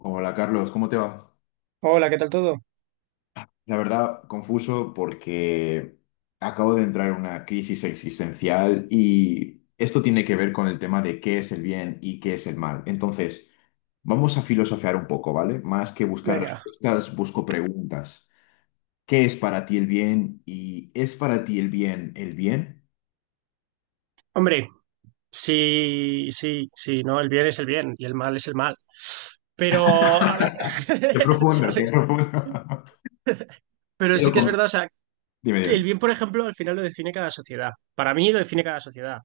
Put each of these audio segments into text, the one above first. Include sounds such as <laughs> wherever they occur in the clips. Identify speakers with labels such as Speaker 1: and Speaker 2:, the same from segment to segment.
Speaker 1: Hola Carlos, ¿cómo te va?
Speaker 2: Hola, ¿qué tal todo?
Speaker 1: La verdad, confuso porque acabo de entrar en una crisis existencial y esto tiene que ver con el tema de qué es el bien y qué es el mal. Entonces, vamos a filosofear un poco, ¿vale? Más que buscar
Speaker 2: Venga.
Speaker 1: respuestas, busco preguntas. ¿Qué es para ti el bien y es para ti el bien?
Speaker 2: Hombre, sí, sí, sí, ¿no? El bien es el bien y el mal es el mal. Pero, a ver,
Speaker 1: Qué
Speaker 2: <laughs>
Speaker 1: profundo, qué
Speaker 2: ¿sabes?
Speaker 1: profundo. <laughs>
Speaker 2: Pero
Speaker 1: Te lo
Speaker 2: sí que es
Speaker 1: com-
Speaker 2: verdad, o sea,
Speaker 1: Dime,
Speaker 2: que el
Speaker 1: dime.
Speaker 2: bien, por ejemplo, al final lo define cada sociedad. Para mí lo define cada sociedad.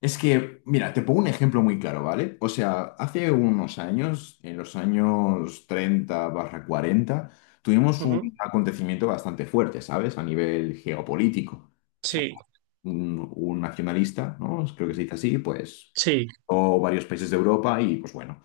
Speaker 1: Es que, mira, te pongo un ejemplo muy claro, ¿vale? O sea, hace unos años, en los años 30/40, tuvimos
Speaker 2: Ujú.
Speaker 1: un acontecimiento bastante fuerte, ¿sabes? A nivel geopolítico. O sea,
Speaker 2: Sí,
Speaker 1: un nacionalista, ¿no? Creo que se dice así, pues,
Speaker 2: sí,
Speaker 1: o varios países de Europa y, pues bueno,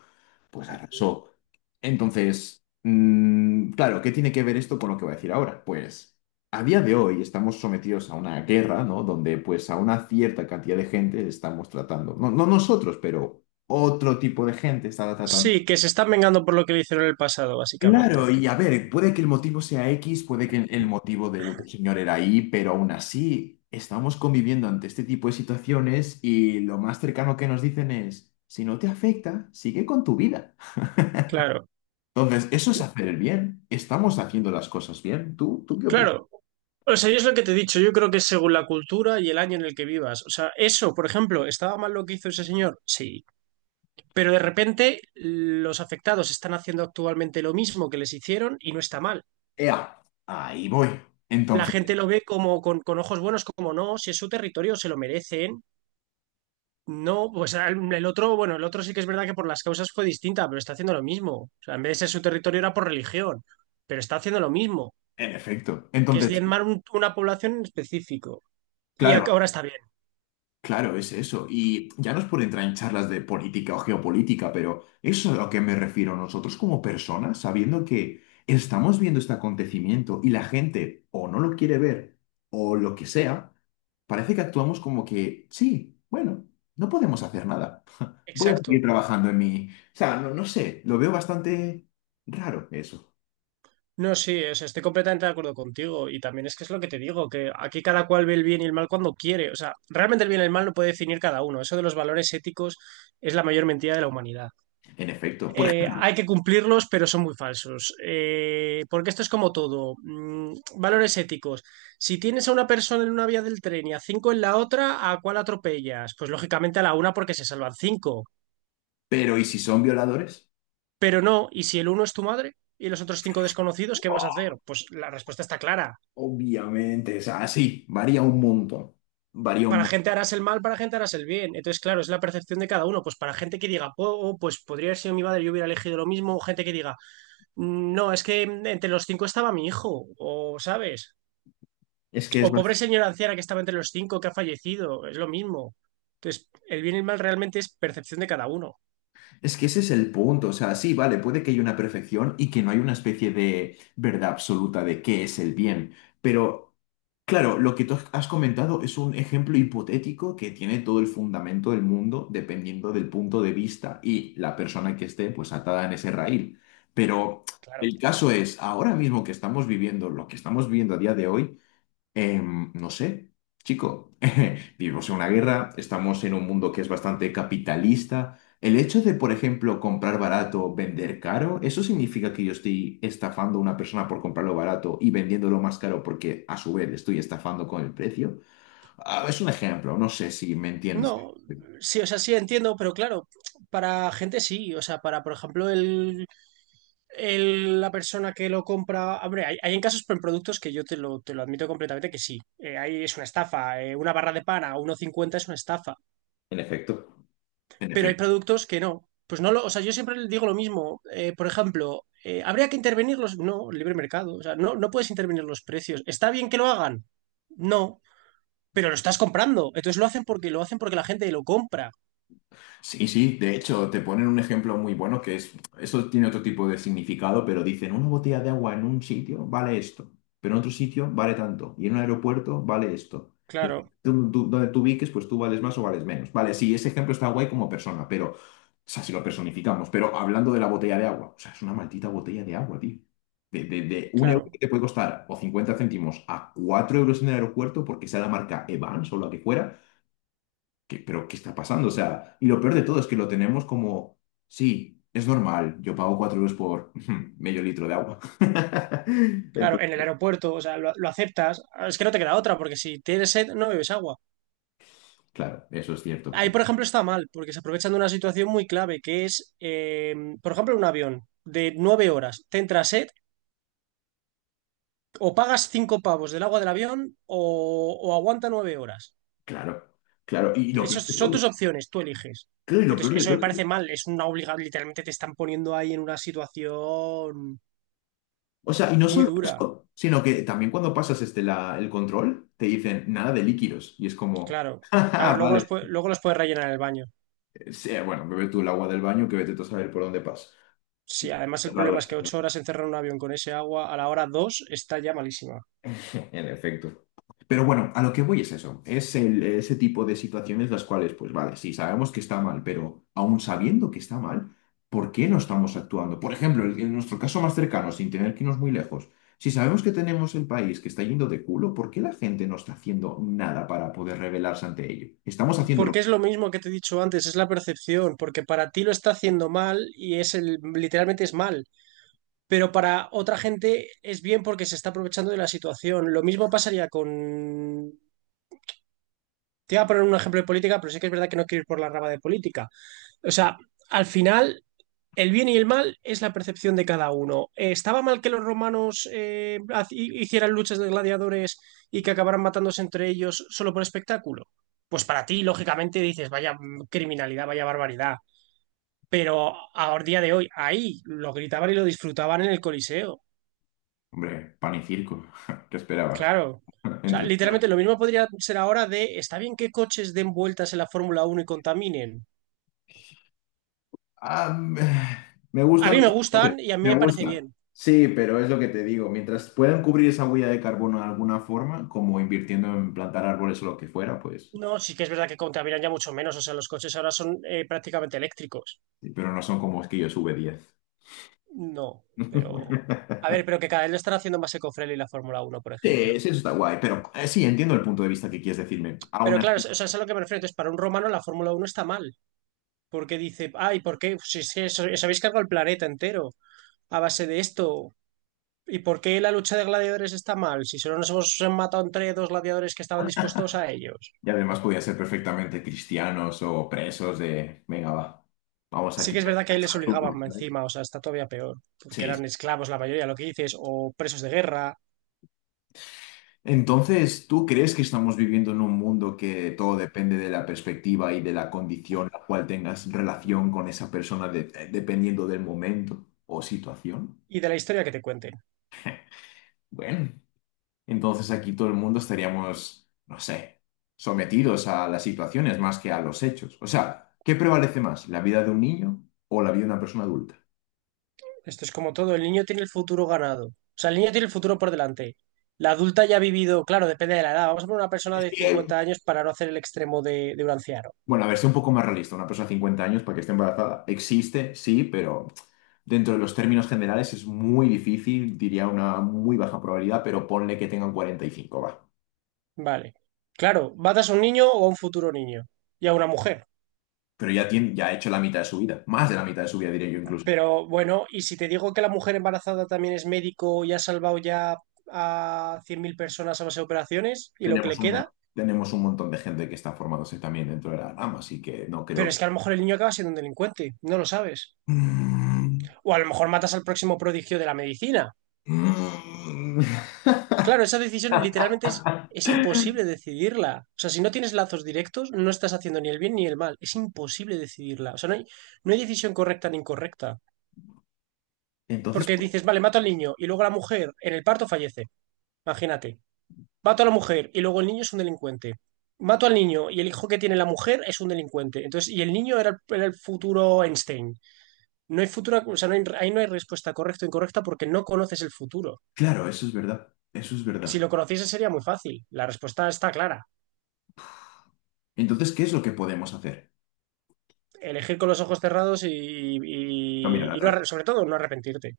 Speaker 1: pues arrasó. Entonces, claro, ¿qué tiene que ver esto con lo que voy a decir ahora? Pues a día de hoy estamos sometidos a una guerra, ¿no? Donde pues a una cierta cantidad de gente estamos tratando, no, no nosotros, pero otro tipo de gente está tratando.
Speaker 2: sí, que se están vengando por lo que le hicieron en el pasado, básicamente.
Speaker 1: Claro, y a ver, puede que el motivo sea X, puede que el motivo del otro señor era Y, pero aún así estamos conviviendo ante este tipo de situaciones y lo más cercano que nos dicen es, si no te afecta, sigue con tu vida.
Speaker 2: Claro,
Speaker 1: Entonces, eso es hacer el bien. ¿Estamos haciendo las cosas bien? ¿Tú qué opinas?
Speaker 2: claro. O sea, yo es lo que te he dicho, yo creo que es según la cultura y el año en el que vivas. O sea, eso, por ejemplo, ¿estaba mal lo que hizo ese señor? Sí. Pero de repente los afectados están haciendo actualmente lo mismo que les hicieron y no está mal.
Speaker 1: Ea, ahí voy.
Speaker 2: La
Speaker 1: Entonces,
Speaker 2: gente lo ve como con ojos buenos, como no, si es su territorio, se lo merecen. No, pues el otro, bueno, el otro sí que es verdad que por las causas fue distinta, pero está haciendo lo mismo. O sea, en vez de ser su territorio era por religión, pero está haciendo lo mismo,
Speaker 1: en efecto.
Speaker 2: que es
Speaker 1: Entonces,
Speaker 2: diezmar una población en específico. Y
Speaker 1: claro,
Speaker 2: ahora está bien,
Speaker 1: claro, es eso. Y ya no es por entrar en charlas de política o geopolítica, pero eso es a lo que me refiero nosotros como personas, sabiendo que estamos viendo este acontecimiento y la gente o no lo quiere ver o lo que sea, parece que actuamos como que, sí, bueno, no podemos hacer nada. <laughs> Voy a seguir
Speaker 2: exacto.
Speaker 1: trabajando en mi... O sea, no, no sé, lo veo bastante raro eso,
Speaker 2: No, sí, o sea, estoy completamente de acuerdo contigo. Y también es que es lo que te digo, que aquí cada cual ve el bien y el mal cuando quiere. O sea, realmente el bien y el mal lo puede definir cada uno. Eso de los valores éticos es la mayor mentira de la humanidad.
Speaker 1: en efecto. Por ejemplo,
Speaker 2: Hay que cumplirlos, pero son muy falsos. Porque esto es como todo. Valores éticos. Si tienes a una persona en una vía del tren y a cinco en la otra, ¿a cuál atropellas? Pues lógicamente a la una porque se salvan cinco.
Speaker 1: pero ¿y si son violadores?
Speaker 2: Pero no, ¿y si el uno es tu madre? ¿Y los otros cinco desconocidos, qué vas a hacer? Pues la respuesta está clara.
Speaker 1: Obviamente, o sea, sí, varía un montón. Varía un
Speaker 2: Para
Speaker 1: montón.
Speaker 2: gente harás el mal, para gente harás el bien. Entonces, claro, es la percepción de cada uno. Pues para gente que diga, oh, oh, pues podría haber sido mi madre, yo hubiera elegido lo mismo. O gente que diga, no, es que entre los cinco estaba mi hijo, o sabes.
Speaker 1: Es que,
Speaker 2: O
Speaker 1: es, bast-
Speaker 2: pobre señora anciana que estaba entre los cinco que ha fallecido, es lo mismo. Entonces, el bien y el mal realmente es percepción de cada uno,
Speaker 1: es que ese es el punto. O sea, sí, vale, puede que haya una perfección y que no hay una especie de verdad absoluta de qué es el bien. Pero, claro, lo que tú has comentado es un ejemplo hipotético que tiene todo el fundamento del mundo dependiendo del punto de vista y la persona que esté pues atada en ese raíl. Pero
Speaker 2: claro.
Speaker 1: el caso es, ahora mismo que estamos viviendo lo que estamos viviendo a día de hoy, no sé, chico, <laughs> vivimos en una guerra, estamos en un mundo que es bastante capitalista. El hecho de, por ejemplo, comprar barato, vender caro, ¿eso significa que yo estoy estafando a una persona por comprarlo barato y vendiéndolo más caro porque a su vez le estoy estafando con el precio? Ah, es un ejemplo, no sé si me entiendes.
Speaker 2: No, sí, o sea, sí entiendo, pero claro, para gente sí. O sea, para, por ejemplo, la persona que lo compra. Hombre, hay en casos con productos que yo te lo admito completamente que sí. Ahí es una estafa. Una barra de pan a 1,50 es una estafa.
Speaker 1: En efecto. En
Speaker 2: Pero hay
Speaker 1: efecto.
Speaker 2: productos que no. Pues no lo. O sea, yo siempre le digo lo mismo. Por ejemplo, habría que intervenir los. No, libre mercado. O sea, no, no puedes intervenir los precios. ¿Está bien que lo hagan? No. Pero lo estás comprando. Entonces lo hacen porque la gente lo compra.
Speaker 1: Sí, sí, de hecho, te ponen un ejemplo muy bueno que es, eso tiene otro tipo de significado, pero dicen, una botella de agua en un sitio vale esto, pero en otro sitio vale tanto, y en un aeropuerto vale esto. Depende
Speaker 2: Claro,
Speaker 1: tú- tú- donde tú ubiques, pues tú vales más o vales menos. Vale, sí, ese ejemplo está guay como persona, pero, o sea, si lo personificamos, pero hablando de la botella de agua, o sea, es una maldita botella de agua, tío. De un euro que
Speaker 2: claro.
Speaker 1: te puede costar o 50 céntimos a 4 euros en el aeropuerto porque sea la marca Evans o la que fuera. ¿Qué, pero qué está pasando? O sea, y lo peor de todo es que lo tenemos como, sí, es normal, yo pago 4 euros por <laughs> medio litro de agua. <laughs>
Speaker 2: Claro, en el
Speaker 1: Entonces,
Speaker 2: aeropuerto, o sea, lo aceptas. Es que no te queda otra, porque si tienes sed, no bebes agua.
Speaker 1: claro, eso es cierto.
Speaker 2: Ahí, por ejemplo, está mal, porque se aprovechan de una situación muy clave, que es, por ejemplo, un avión de 9 horas. Te entra sed, o pagas 5 pavos del agua del avión, o, o aguanta 9 horas.
Speaker 1: Claro, claro. Y lo peor
Speaker 2: Esas
Speaker 1: de
Speaker 2: son
Speaker 1: todo,
Speaker 2: tus opciones, tú eliges.
Speaker 1: claro, y lo peor
Speaker 2: Entonces,
Speaker 1: de
Speaker 2: eso
Speaker 1: todo
Speaker 2: me
Speaker 1: es
Speaker 2: parece
Speaker 1: que-
Speaker 2: mal, es una obligación, literalmente te están poniendo ahí en una situación
Speaker 1: o sea, y no
Speaker 2: muy
Speaker 1: solo
Speaker 2: dura.
Speaker 1: eso, sino que también cuando pasas este, la, el control, te dicen nada de líquidos. Y es como,
Speaker 2: Claro.
Speaker 1: <laughs> "Ja,
Speaker 2: A
Speaker 1: ja,
Speaker 2: ver,
Speaker 1: vale,
Speaker 2: luego los puedes rellenar en el baño.
Speaker 1: sí, bueno, bebe tú el agua del baño que vete tú a saber por dónde pasa.
Speaker 2: Sí, además el problema es que 8 horas encerrar un avión con ese agua a la hora dos está ya malísima.
Speaker 1: En efecto. Pero bueno, a lo que voy es eso, es el- ese tipo de situaciones las cuales, pues vale, sí, sabemos que está mal, pero aún sabiendo que está mal, ¿por qué no estamos actuando? Por ejemplo, el- en nuestro caso más cercano, sin tener que irnos muy lejos, si sabemos que tenemos el país que está yendo de culo, ¿por qué la gente no está haciendo nada para poder rebelarse ante ello? Estamos haciéndolo.
Speaker 2: Porque es lo mismo que te he dicho antes, es la percepción, porque para ti lo está haciendo mal y es el, literalmente es mal, pero para otra gente es bien porque se está aprovechando de la situación. Lo mismo pasaría con... Te iba a poner un ejemplo de política, pero sí que es verdad que no quiero ir por la rama de política. O sea, al final el bien y el mal es la percepción de cada uno. ¿Estaba mal que los romanos hicieran luchas de gladiadores y que acabaran matándose entre ellos solo por espectáculo? Pues para ti, lógicamente, dices, vaya criminalidad, vaya barbaridad. Pero a día de hoy, ahí lo gritaban y lo disfrutaban en el Coliseo.
Speaker 1: Hombre, pan y circo, <laughs> ¿qué esperabas?
Speaker 2: Claro.
Speaker 1: <laughs>
Speaker 2: O sea,
Speaker 1: Entre
Speaker 2: literalmente lo mismo podría ser ahora de, está bien que coches den vueltas en la Fórmula Uno y contaminen.
Speaker 1: Ah, me
Speaker 2: A
Speaker 1: gustan
Speaker 2: mí me
Speaker 1: los
Speaker 2: gustan
Speaker 1: cohetes,
Speaker 2: y a mí me
Speaker 1: me
Speaker 2: parece
Speaker 1: gusta.
Speaker 2: bien.
Speaker 1: Sí, pero es lo que te digo, mientras puedan cubrir esa huella de carbono de alguna forma, como invirtiendo en plantar árboles o lo que fuera, pues,
Speaker 2: No, sí que es verdad que contaminan ya mucho menos. O sea, los coches ahora son prácticamente eléctricos.
Speaker 1: sí, pero no son como esquillos V10.
Speaker 2: No, pero. A
Speaker 1: <laughs>
Speaker 2: ver, pero que cada vez lo están haciendo más ecofriendly la Fórmula Uno por
Speaker 1: Sí,
Speaker 2: ejemplo.
Speaker 1: sí, eso está guay, pero sí, entiendo el punto de vista que quieres decirme. Aún
Speaker 2: Pero claro, o
Speaker 1: así,
Speaker 2: sea, eso es a lo que me refiero. Entonces, para un romano la Fórmula Uno está mal. Porque dice, ay, ¿por qué? Si es que os habéis cargado el planeta entero a base de esto. ¿Y por qué la lucha de gladiadores está mal? Si solo nos hemos matado entre dos gladiadores que estaban dispuestos a ellos.
Speaker 1: y además podía ser perfectamente cristianos o presos de, venga, va, vamos
Speaker 2: Sí
Speaker 1: aquí.
Speaker 2: que es verdad que ahí les obligaban
Speaker 1: ¿Sabes?
Speaker 2: encima, o sea, está todavía peor. Porque
Speaker 1: Sí,
Speaker 2: eran
Speaker 1: sí.
Speaker 2: esclavos la mayoría, lo que dices, o presos de guerra
Speaker 1: Entonces, ¿tú crees que estamos viviendo en un mundo que todo depende de la perspectiva y de la condición la cual tengas relación con esa persona de- dependiendo del momento o situación?
Speaker 2: y de la historia que te cuenten.
Speaker 1: Bueno, entonces aquí todo el mundo estaríamos, no sé, sometidos a las situaciones más que a los hechos. O sea, ¿qué prevalece más, la vida de un niño o la vida de una persona adulta?
Speaker 2: Esto es como todo, el niño tiene el futuro ganado. O sea, el niño tiene el futuro por delante. La adulta ya ha vivido, claro, depende de la edad. Vamos a poner una persona de 50 años para no hacer el extremo de un anciano.
Speaker 1: Bueno, a ver, sea un poco más realista. Una persona de 50 años para que esté embarazada existe, sí, pero dentro de los términos generales es muy difícil, diría una muy baja probabilidad, pero ponle que tengan 45, va.
Speaker 2: Vale. Claro, matas a un niño o a un futuro niño y a una mujer.
Speaker 1: Pero ya, tiene, ya ha hecho la mitad de su vida, más de la mitad de su vida, diría yo incluso.
Speaker 2: Pero bueno, y si te digo que la mujer embarazada también es médico y ha salvado ya a 100.000 personas a base de operaciones y lo que
Speaker 1: Tenemos
Speaker 2: le
Speaker 1: un,
Speaker 2: queda,
Speaker 1: tenemos un montón de gente que está formándose también dentro de la rama, así que no
Speaker 2: pero es
Speaker 1: creo...
Speaker 2: que a lo mejor el niño acaba siendo un delincuente, no lo sabes.
Speaker 1: <laughs>
Speaker 2: O a lo mejor matas al próximo prodigio de la medicina.
Speaker 1: Mm, mm.
Speaker 2: Claro, esa decisión literalmente es imposible decidirla. O sea, si no tienes lazos directos, no estás haciendo ni el bien ni el mal. Es imposible decidirla. O sea, no hay decisión correcta ni incorrecta.
Speaker 1: Entonces,
Speaker 2: Porque dices, vale, mato al niño y luego la mujer en el parto fallece. Imagínate. Mato a la mujer y luego el niño es un delincuente. Mato al niño y el hijo que tiene la mujer es un delincuente. Entonces, y el niño era el futuro Einstein. No hay futuro, o sea, ahí no hay respuesta correcta o incorrecta porque no conoces el futuro.
Speaker 1: claro, eso es verdad, eso es
Speaker 2: Si
Speaker 1: verdad.
Speaker 2: lo conociese sería muy fácil. La respuesta está clara.
Speaker 1: Entonces, ¿qué es lo que podemos hacer?
Speaker 2: Elegir con los ojos cerrados y,
Speaker 1: No mirar
Speaker 2: y
Speaker 1: atrás.
Speaker 2: sobre todo no arrepentirte.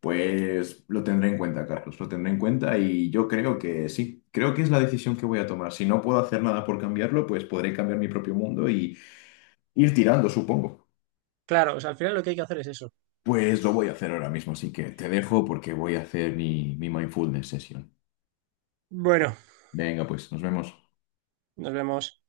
Speaker 1: Pues lo tendré en cuenta, Carlos, lo tendré en cuenta y yo creo que sí, creo que es la decisión que voy a tomar. Si no puedo hacer nada por cambiarlo, pues podré cambiar mi propio mundo y ir tirando, supongo.
Speaker 2: Claro, o sea, al final lo que hay que hacer es eso.
Speaker 1: Pues lo voy a hacer ahora mismo, así que te dejo porque voy a hacer mi mindfulness sesión.
Speaker 2: Bueno,
Speaker 1: Venga, pues nos vemos.
Speaker 2: nos vemos.